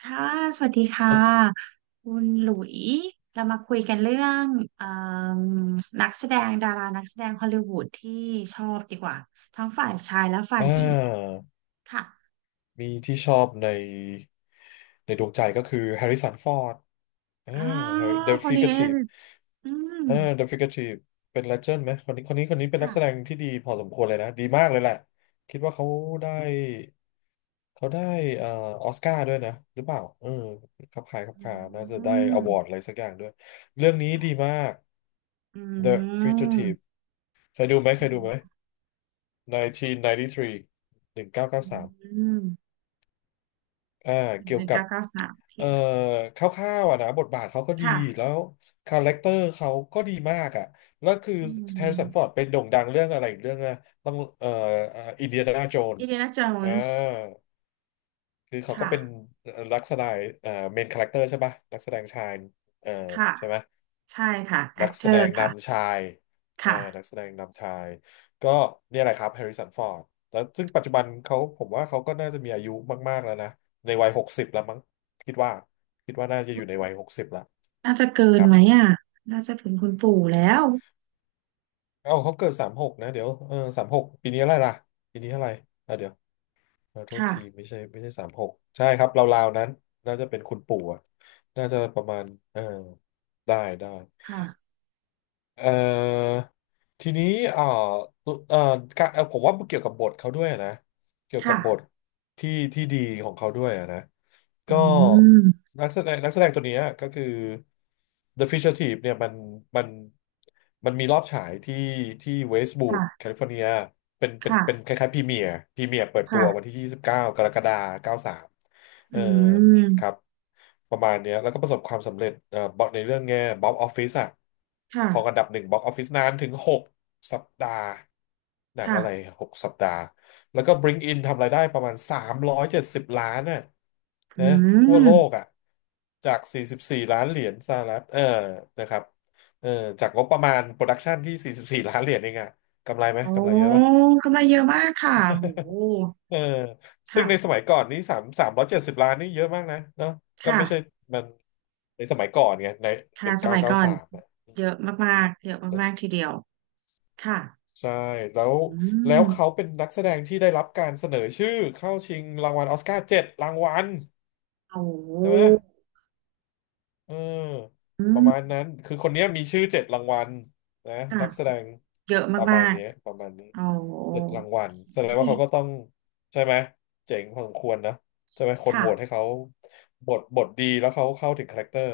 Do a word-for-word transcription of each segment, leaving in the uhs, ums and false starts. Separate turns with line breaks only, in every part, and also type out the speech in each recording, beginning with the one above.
ค่ะสวัสดีค่ะคุณหลุยเรามาคุยกันเรื่องเอิ่มนักแสดงดารานักแสดงฮอลลีวูดที่ชอบดีกว่าทั้งฝ่ายชายและฝ่าย
อ่
หญิง
า
ค่ะ
มีที่ชอบในในดวงใจก็คือแฮร์ริสันฟอร์ดอ่า
อ่า
เดอะ
คน
ฟิก
นี้
ชีฟ
อืม
อ่าเดอะฟิกชีฟเป็นเลเจนด์ไหมคนนี้คนนี้คนนี้เป็นนัก
ค่ะ
แสดงที่ดีพอสมควรเลยนะดีมากเลยแหละคิดว่าเขาได้เขาได้เอ่อออสการ์ด้วยนะหรือเปล่าเออครับคล้ายครับ
อื
คาน่าจะได้อวอร์ด
ม
อะไรสักอย่างด้วยเรื่องนี้ดีมาก
อื
The Fugitive
ม
เคยดูไหมเค
อื
ยดูไหมหนึ่งเก้าเก้าสาม หนึ่งเก้าเก้าสามอยเก้าสิบสามหนึ่งเก้าเกาสาม
ม
อ่าเกี่
ห
ยว
นึ่ง
กับ
เก้าเก้าสามโอเค
เอ่อคร่าวๆอ่ะนะบทบาทเขาก็ดี
ค่ะ
แล้วคาแรคเตอร์เขาก็ดีมากอ่ะแล้วคือ
อื
แฮร์ริสันฟอร์ด
ม
เป็นโด่งดังเรื่องอะไรอีกเรื่องนะต้องเอ่ออินเดียนาโจน
อิน
ส์
เดียนาโจ
อ่า
นส์
คือเขาก็
ค่ะ
เป็นรักษณะเอ่อเมนคาแรคเตอร์ใช่ปะนักแสดงชายเอ่อ
ค่ะ
ใช่ไหม
ใช่ค่ะแอ
นัก
คเต
แส
อ
ด
ร์
งนำ
ค่ะ
ชายอ่า
ค่ะ
นักแสดงนำชาย ก็เนี่ยแหละครับแฮร์ริสันฟอร์ดแล้วซึ่งปัจจุบันเขาผมว่าเขาก็น่าจะมีอายุมากๆแล้วนะ ในวัยหกสิบแล้วมั้งคิดว่าคิดว่าน่าจะอยู่ในวัยหกสิบแล้ว
น่าจะเกิ
ค
น
รับ
ไหมอ่ะ น่าจะถึงคุณปู่แล้ว
เอ้าเขาเกิดสามหกนะเดี๋ยวเออสามหกปีนี้อะไรล่ะปีนี้อะไรอ่ะเดี๋ยวเออโทษ
ค่ะ
ทีไม่ใช่ไม่ใช่สามหกใช่ครับราวๆนั้นน่าจะเป็นคุณปู่อะน่าจะประมาณเออได้ได้
ค่ะ
เอ่อทีนี้เอ่อตุเอ่อการเอ่อผมว่าเกี่ยวกับบทเขาด้วยนะเกี่ยวกั
ค่ะ
บบทที่ที่ดีของเขาด้วยนะ
อื
ก็
ม
นักแสดงนักแสดงตัวเนี้ยก็คือ The Fisher Thief เนี่ยมันมันมันมีรอบฉายที่ที่เวสต์วูด
ค่ะ
แคลิฟอร์เนียเป็นเป็น
ค่ะ
เป็นคล้ายๆพรีเมียร์พรีเมียร์เปิดตั
ค่ะ
ววันที่ยี่สิบเก้ากากรกฎาคมเก้าสามเอ
อื
อ
ม
ครับประมาณเนี้ยแล้วก็ประสบความสำเร็จเอ่อบอกในเรื่องแง่บ็อกออฟฟิศอะ
ค่ะ
ของอันดับหนึ่งบ็อกออฟฟิศนานถึงหกสัปดาห์หนัง
ค่ะ
อะไรหกสัปดาห์แล้วก็ Bring In ทำรายได้ประมาณสามร้อยเจ็ดสิบล้านน่ะ
อื
นะทั่ว
ม
โลกอ่ะจากสี่สิบสี่ล้านเหรียญสหรัฐเออนะครับเออจากงบประมาณโปรดักชันที่สี่สิบสี่ล้านเหรียญเองอ่ะกำไรไหม
โอ้
กำไรเยอะป่ะ
กำไรเยอะมากค่ะโห
เออซึ่
ค่ะ
งในสมัยก่อนนี้สามสามร้อยเจ็ดสิบล้านนี่เยอะมากนะเนาะก็
ค่ะ
ไม่ใช่มันในสมัยก่อนไงในห
ค่ะ
นึ่ง
ส
เก้า
มัย
เก้า
ก่อน
สาม
เยอะมากๆเยอะมากๆทีเดียวค่ะ
ใช่แล้ว
อื
แล้
ม
วเขาเป็นนักแสดงที่ได้รับการเสนอชื่อเข้าชิงรางวัลออสการ์เจ็ดรางวัล
โอ้
ใช่ไหม เออ
อื
ประมาณ
ม
นั้นคือคนเนี้ยมีชื่อเจ็ดรางวัลนะ
ค่ะ
นักแสดง
เยอะ
ประ
มา
มาณ
ก
เนี้ยประมาณนี้
ๆโอ้
เจ็ดรางวัลแส
โอ
ดง
เค
ว่าเขาก็ต้องใช่ไหมเจ๋งพอสมควรนะใช่ไหมคนโหวตให้
ค่ะ
เขาบทบทดีแล้วเขาเข้าถึงคาแรคเตอร์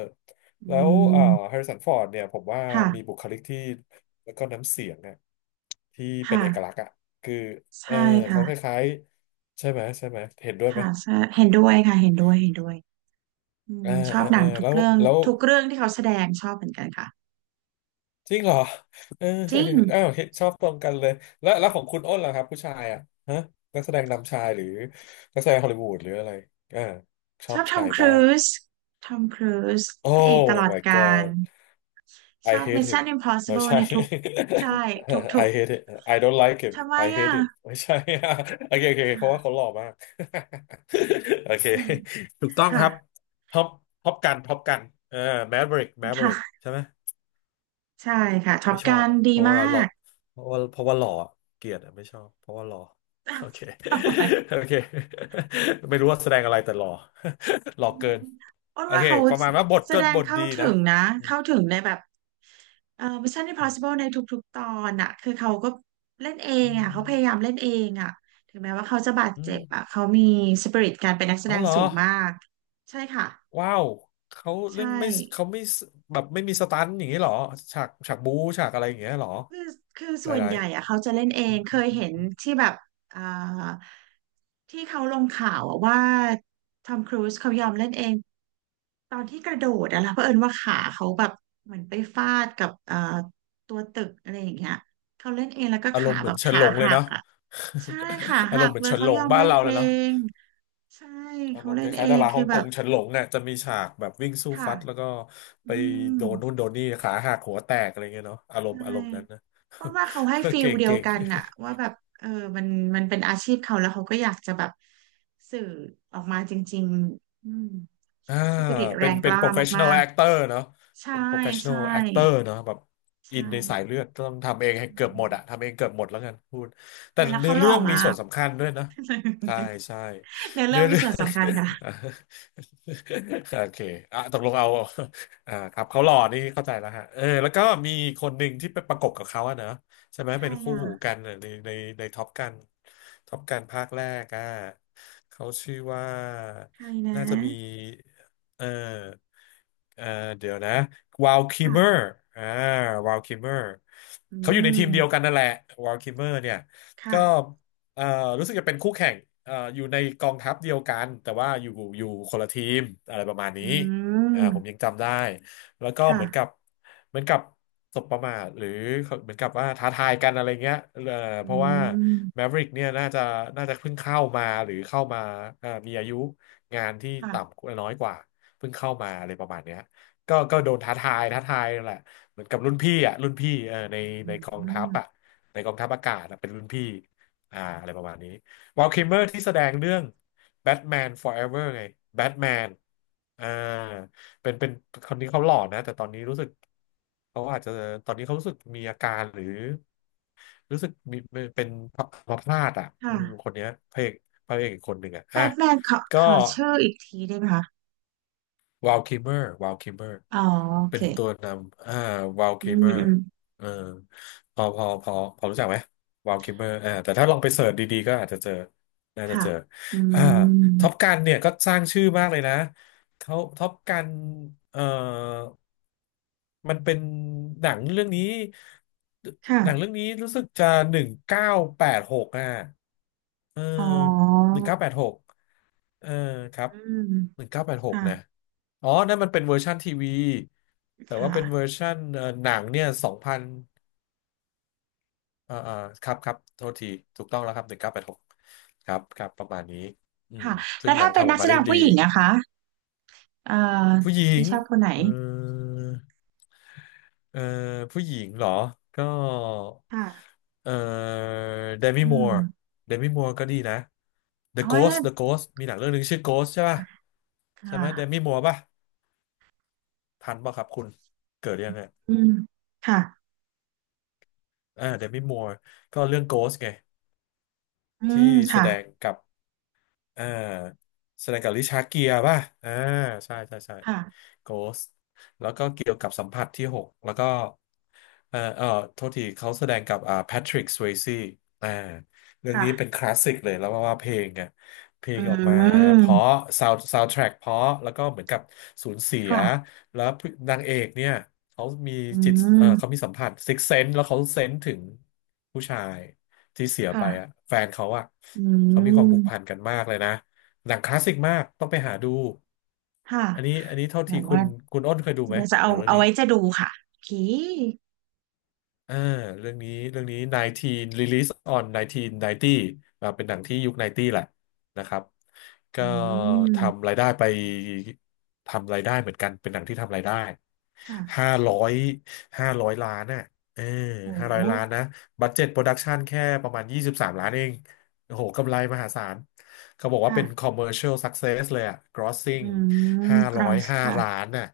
อื
แล้วเอ่อแฮ
ม
ริสันฟอร์ดเนี่ยผมว่า
ค่ะ
มีบุคลิกที่แล้วก็น้ำเสียงเนี่ยที่เป็นเอกลักษ
ค่ะ
ณ์อ่ะคือเออ
ใช่ค่ะ
เขาคล้ายๆใช่ไหมใช่ไหมเห็นด้วยไหม
ค่ะใช่เห็นด้วยค่ะ เห็นด้วยเห็นด้วยอื
เออ
มชอ
เออ
บห
เอ
นั
อ
งทุก
แล้ว
เรื่อง
แล้ว
ทุกเรื่องที่เขาแสดงชอบเหมือนกันค่ะ
จริงเหรอเออ
จริง
อ้าวเห็นชอบตรงกันเลยแล้วแล้วของคุณอ้นล่ะครับผู้ชายอ่ะฮะนักแสดงนำชายหรือนักแสดงฮอลลีวูดหรืออะไรอ่าช
ช
อ
อ
บ
บ
ใค
ทอ
ร
มค
บ้า
รู
ง
ซทอมครูซ
โอ้
พระเอกตลอด
my
กาล
god
ช
I
อบ
hate him
Mission
ไม่
Impossible
ใช่
ในทุก ใช่ ทุ
I
ก
hate it I don't like
ๆ
him
ทำไม
I
อ่ะ
hate him ไม่ใช่ โอเคโอเคเพราะว่าเขาหล่อมาก โอเค
อืม
ถูกต้องค
ค่ะ
รับท็อปท็อปกันท็อปกันเออแมเวริกแมเวริก
ค่ะ
ใช่ไหม
ใช่ค่ะท็อ
ไม่
ป
ชอ
กั
บ
น
อ่ะ
ดี
เพราะว่า
มา
หล่อ
ก
เพราะว่าเพราะว่าหล่ออะเกลียดอ่ะไม่ชอบเพราะว่าหล่อ โอเค โอเค ไม่รู้ว่าแสดงอะไรแต่หล่อ หล่อ
อืม
เกิน
อ้น
โอ
ว่า
เค
เขา
ประมาณว่าบท
แส
ก็
ด
บ
ง
ท
เข้า
ดี
ถึ
นะ
งนะ
อืม
เข้าถึงในแบบเอ่อ Mission Impossible ในทุกๆตอนอะคือเขาก็เล่นเอง
อื
อะเขา
ม
พยายามเล่นเองอะถึงแม้ว่าเขาจะบาด
อื
เจ็บอะ
ม
เขามีสปิริตการเป็นนักแส
อ๋อ
ดง
เหรอ
สูงมากใช่ค่ะ
ว้าวเขา
ใช่
เรื่องไม่เขาไม่แบบไม่มีสตันท์อย่างนี้เหรอฉากฉากบู๊ฉากอะไรอย่างเงี้ยเหรอ
คือคือ
ห
ส่วน
ลาย
ใหญ่อะเขาจะเล่นเอ
ๆอื
ง
ม
เค
อืม
ยเห็น
อืม
ที่แบบอ่าที่เขาลงข่าวอะว่าทอมครูซเขายอมเล่นเองตอนที่กระโดดอะนะเผอิญว่าขาเขาแบบเหมือนไปฟาดกับเอ่อตัวตึกอะไรอย่างเงี้ยเขาเล่นเองแล้วก็
อาร
ขา
มณ์เห
แบ
มือน
บ
เฉิน
ขา
หลงเลย
หัก
เนาะ
อะใช่ขา
อาร
หั
มณ์
ก
เหมือน
เลย
เฉินห
เขา
ล
ย
ง
อม
บ้าน
เล่น
เราเล
เอ
ยเนาะ
งใช่
อาร
เขา
มณ์
เล่
ค
นเอ
ล้ายๆดา
ง
รา
คื
ฮ่
อ
อง
แบ
ก
บ
งเฉินหลงเนี่ยจะมีฉากแบบวิ่งสู้
ค่ะ
ฟัดแล้วก็
อื
ไป
ม
โดนนู่นโดนนี่ขาหักหัวแตกอะไรเงี้ยเนาะอารม
ใช่
ณ์อารมณ์นั้นนะ
ว่าว่าเขาให้ ฟีล
เก่ง
เดียว
เก่ง
กันอะว่าแบบเออมันมันเป็นอาชีพเขาแล้วเขาก็อยากจะแบบสื่อออกมาจริงๆอืม
อ่า
สปิริตแร
เป็น
งก
เป็น
ล้ามา
professional
ก
actor เนาะ
ๆใช่
เป็น professional
ใช่
actor เนาะแบบอิ
ใช่
นในสายเลือดต้องทำเองให้เกือบหมดอะทำเองเกือบหมดแล้วกันพูดแต่
เวลา
เนื้
เขา
อ
หล่อ
เรื่องมี
มา
ส่ว
ก
นสำคัญด้วยนะใช่ ใช่
เนื้อเรื่
เนื้
อง
อ
มี
เรื่อ
ส่วน
ง
สำคัญค่ะ
โอเคอ่ะตกลงเอาอ่าครับเขาหล่อนี่เข้าใจแล้วฮะเออแล้วก็มีคนหนึ่งที่ไปประกบกับเขาอะเนอะใช่ไหม
ใคร
เป็นคู่หู
อ่ะ
กันในในในท็อปกันท็อปกันภาคแรกอะเขาชื่อว่า
ใครนะ
น่าจะมี เออเออเดี๋ยวนะวาลคิม
ค่ะ
เมอร์อ่าวาลคิมเมอร์
อื
เขาอยู่ในทีมเดียว
ม
กันนั่นแหละวาลคิมเมอร์เนี่ยก็
ค่ะ
เออรู้สึกจะเป็นคู่แข่งเอออยู่ในกองทัพเดียวกันแต่ว่าอยู่อยู่คนละทีมอะไรประมาณ
อื
นี้อ่าผมยั
ม
งจำได้ แล้วก็เหมือนกั
ค่ะ
บเหมือนกับสบประมาทหรือเหมือนกับว่าท้าทายกันอะไรเงี้ยเออ
อื
เพราะว่าแม
ม
ฟริกเนี่ยน่าจะน่าจะเพิ่งเข้ามาหรือเข้ามาเอ่อมีอายุงานที่ต่
ค่ะ
ำน้อยกว่าเพิ่งเข้ามาอะไรประมาณเนี้ยก็ก็โดนท้าทายท้าทายแหละเหมือนกับรุ่นพี่อ่ะรุ่นพี่เออใน
อื
ในกองทัพอ่ะ
ม
ในกองทัพอากาศอะเป็นรุ่นพี่อ่าอะไรประมาณนี้วอลคิมเมอร์ที่แสดงเรื่องแบทแมน Forever ไงแบทแมนอ่า เป็นเป็นคนนี้เขาหล่อนะแต่ตอนนี้รู้สึกเขาอาจจะตอนนี้เขารู้สึกมีอาการหรือรู้สึกมีเป็นอัมาพาดอ่ะอืมค
ค่ะ
นเนี้ยพระเอกพระเอกอีกคนหนึ่งอ่ะ
แบ
อ่ะ
ทแมนขอ
ก็
ขอชื่ออีกทีได้ไหมคะ
วาลคิมเมอร์วาลคิมเมอร์
อ๋อโอ
เป็
เค
นตัวนำอ่าวาล
อื
คิม
ม
เมอ
อื
ร์
ม
เออพอพอพอพอรู้จักไหมวาลคิมเมอร์อ่าแต่ถ้าลองไปเสิร์ชดีๆก็อาจจะเจอน่าจะ
ค่ะ
เจอ
อื
อ่า
ม
ท็อปกันเนี่ยก็สร้างชื่อมากเลยนะเขาท็อปกันเอ่อ มันเป็นหนังเรื่องนี้หนังเรื่อง
ค่ะ
นี้รู้สึกจะหนึ่งเก้าแปดหกอ่ะเออ
อ๋อ
หนึ่งเก้าแปดหกเออครับ
อืม
หนึ่งเก้าแปดหก
ค่ะ
นะอ๋อนั่นมันเป็นเวอร์ชันทีวีแต่ว่า
ค่ะ
เป็นเวอร์ชันเอ่อหนังเนี่ยสองพันเอ่อเอ่อครับครับโทษทีถูกต้องแล้วครับหนึ่งเก้าแปดหกครับครับประมาณนี้อืม
ค่ะ
ซึ่
แล้
ง
ว
หนั
ถ้า
ง
เป็น
ทำอ
นั
อก
กแส
มา
ด
ได้
ง
ดี
ผู้หญิงนะคะ เอ่อ
ผู้หญิ
ที่
ง
ชอบคนไหน
เออ เอ่อผู้หญิงเหรอ ก็
ค่ะ
เอ่อเดมิ
อื
มัวร์
ม
เดมิมัวร์ก็ดีนะ The
โอ้ย
Ghost The Ghost มีหนังเรื่องหนึงชื่อ Ghost ใช่ป่ะ
ค
ใช่ไหมเด
่ะ
มิมัวร์ป่ะทันป่ะครับคุณเกิดยังไง
อืมค่ะ
อ่าเดมิมัวร์ก็เรื่อง Ghost ไง
อื
ที่
ม
แส
ค่ะ
ดงกับ อ่าแสดงกับริชาร์ดเกียร์ป่ะอ่าใช่ใช่ใช่
ค่ะ
โกสแล้วก็เกี่ยวกับสัมผัสที่หกแล้วก็เอ่อเอ่อโทษทีเขาแสดงกับอ่าแพทริกสเวซี่อ่าเรื่องนี้เป็น
ค่ะ
คลาสสิกเลยแล้วว่าเพลงอ่ะเพล
อื
งออกมาเพราะ
ม
ซาวซาวด์แทร็กเพราะแล้วก็เหมือนกับสูญเสีย
ค่ะ
แล้วนางเอกเนี่ยเขามี
อื
จิตเอ่อเขา
ม
มีสัมผัสซิกเซนส์แล้วเขาเซนส์ถึงผู้ชายที่เสียไปอ่ะ
ค่ะ
แฟนเขาอ่ะ
อื
เขามีความผูกพัน
ม
กันมากเลยนะหนังคลาสสิกมากต้องไปหาดู
ค่ะ
อันนี้อันนี้เท่า
เดี๋ย
ที่
ว
คุ
ว่า
ณคุณอ้นเคยดูไหม
เดี๋ยวจะ
ห
เอา
นังเรื่อง
เอา
นี้
ไว้จะดูค่ะโอเค
อ่าเรื่องนี้เรื่องนี้สิบเก้า Release on หนึ่งเก้าเก้าศูนย์อ่าเป็นหนังที่ยุคเก้าสิบแหละนะครับก็
อืม
ทำรายได้ไปทำรายได้เหมือนกันเป็นหนังที่ทำรายได้
ค่ะ
ห้าร้อยห้าร้อยล้านน่ะเออ
โอ้
ห้าร้อยล้านนะบัดเจ็ตโปรดักชันแค่ประมาณยี่สิบสามล้านเองโอ้โหกำไรมหาศาลเขาบอกว่า
ค่ะ
เป็น commercial success เลยอะ
อื
grossing
ม
ห้า
ก r
ร้
u
อย
n
ห้าล้า
ค่ะ
นน่ะ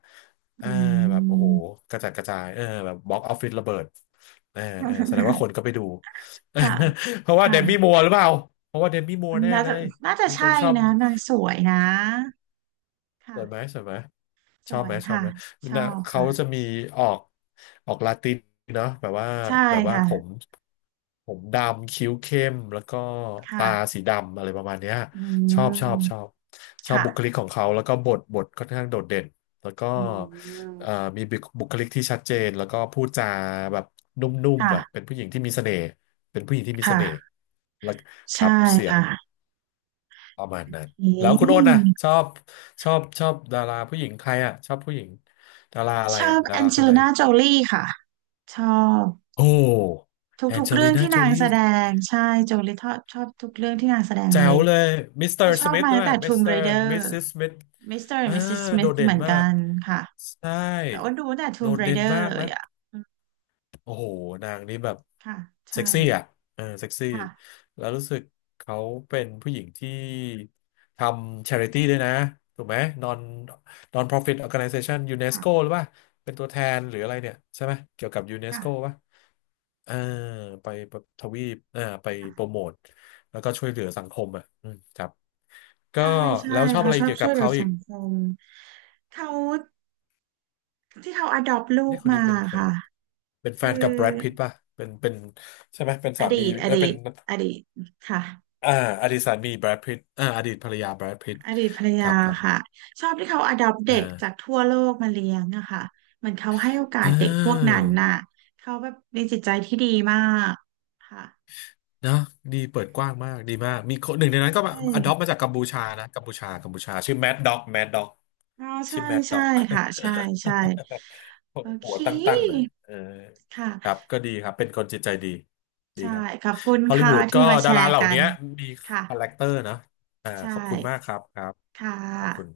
เออ
อื
แบบโอ้โห
ม
กระจัดกระจายเออแบบบ็อกออฟฟิศระเบิด เออเออแสดงว่าคน ก็ไปดู
ค่ะ
เพราะว่าเด
ค่ะ
มี่มัวร์หรือเปล่าเพราะว่าเดมี่มัวร์แน่
น่า
เล
จะ
ย
น่าจะ
มีค
ใช่
นชอบ
นะนางสวยนะ
ส
ค่ะ
วยไหมสวยไหม
ส
ชอบ
ว
ไหม
ย
ชอบ
ค่ะ
ไหม
ชอ
นะ
บ
เขาจะ
ค่ะ
มีออกออกลาตินเนาะแบบว่า
ใช่
แบบว่า
ค่ะ
ผมผมดำคิ้วเข้มแล้วก็
ค่ะ
ตาสีดำอะไรประมาณเนี้ย
อื
ชอบชอบชอ
ม
บชอบบุคลิก
ค่ะ
ของเขาแล้วก็บทบทค่อนข้างโดดเด่นแล้วก็
อืม
เอ่อมีบุคบุคลิกที่ชัดเจนแล้วก็พูดจาแบบนุ่มๆอ่ะเป็น
ค่ะ
ผู้หญิงที่มีเสน่ห์เป็นผู้หญิงที่มีเส
ค่ะ
น่ห์แล้วค
ใช่
รับเสียง
ค่ะ
ประมาณนั้น
เอ๊
แล้วคุณโอ้นนะชอ
ะ
บชอบชอบดาราผู้หญิงใครอ่ะชอบผู้หญิงดาราอะไร
ชอ
อ่ะ
บ
ดา
แอ
รา
งเจ
คนไห
ลิ
น
น่าโจลี่ค่ะ ชอบ
โอ้
ท
แอ
ุ
น
ก
เจ
ๆเรื่อ
ลิ
ง
น่า
ที่
โจ
นาง
ลี
แสดงใช่โจลิทชอบชอบทุกเรื่องที่นางแสดง
แจ๋
เลย
วเลยมิสเต
เธ
อ
อ
ร์
ช
ส
อบ
มิธ
มา
ด้
ตั้
ว
ง
ย
แต่
มิส
Tomb
เตอร์
Raider
มิสซิสสมิธ
มิสเตอร์
อ่า
and มิสซิส
โด
Smith
ดเด่
เห
น
มือน
มา
กั
ก
นค่ะ
ใช่
แต่ว้นดูตั้งแต่
โด
Tomb
ดเด่น
Raider
มาก
เลย
นะ
อ่ะอืม
โอ้โหนางนี้แบบ
ค่ะใช่
เซ็กซี่อ่ะเออเซ็กซี่
ค่ะ
แล้วรู้สึกเขาเป็นผู้หญิงที่ทำช h ริตี้ด้วยนะถูกไหม non non profit organization UNESCO
ค่ะ
หรือว่าเป็นตัวแทนหรืออะไรเนี่ยใช่ไหมเกี่ยวกับ
ค่ะ
UNESCO ป่ะเออไปทวีปเออไปโปร
ค่ะ
โมทแล้วก็ช่วยเหลือสังคมอ่ะอืมครับก็
ใช่ใช่
แล้วชอบ
เขา
อะไร
ชอบ
เกี่ยว
ช่
กั
วย
บ
เหลือ
เขาอี
สั
ก
งคมเขาที่เขา adopt ลู
เนี่
ก
ยคนนี้
มา
เป็นแฟ
ค่ะ
นเป็นแฟ
คือ
นกับแบรดพิตต์ป่ะเป็นเป็นใช่ไหมเป็น
อ
สา
ดี
มี
ตอ
เออ
ดี
เป็น
ตอดีตค่ะ
อ่าอดีตสามีแบรดพิตอ่าอดีตภรรยาแบรดพิต
อดีตภรร
ค
ยา
รับครับ
ค่ะชอบที่เขาอดอปเด็
อ่า
กจากทั่วโลกมาเลี้ยงอะค่ะเหมือนเขาให้โอ
เ
กาสเด็กพวก
ออ
นั้นน่ะเขาแบบมีจิตใจที่ดีมากค่ะ
เนอะดีเปิดกว้างมากดีมากมีคนห
ใช่
นึ่งในนั้
ใช
นก็
่
อดอปมาจากกัมพูชานะกัมพูชากัมพูชาชื่อแมดด็อกแมดด็อก
อ๋อ
ชื่
ใช่
อแมดด็
ใช่
อก
ค่ะใช่ใช่โอ
หั
เค
วตั้งๆเลยเออครั
ค่ะ
บก็ดีครับเป็นคนจิตใจดีดีค
ใช่
รับ
ขอบคุณ
ฮอลลี
ค่ะ
วูดก็
ที่มาแช
ดารา
ร์
เหล่า
กัน
นี้มี
ค่ะ
คาแรคเตอร์นะอ่า
ใช่
ขอบคุณมากครับครับ
ค่ะ
ขอบคุณ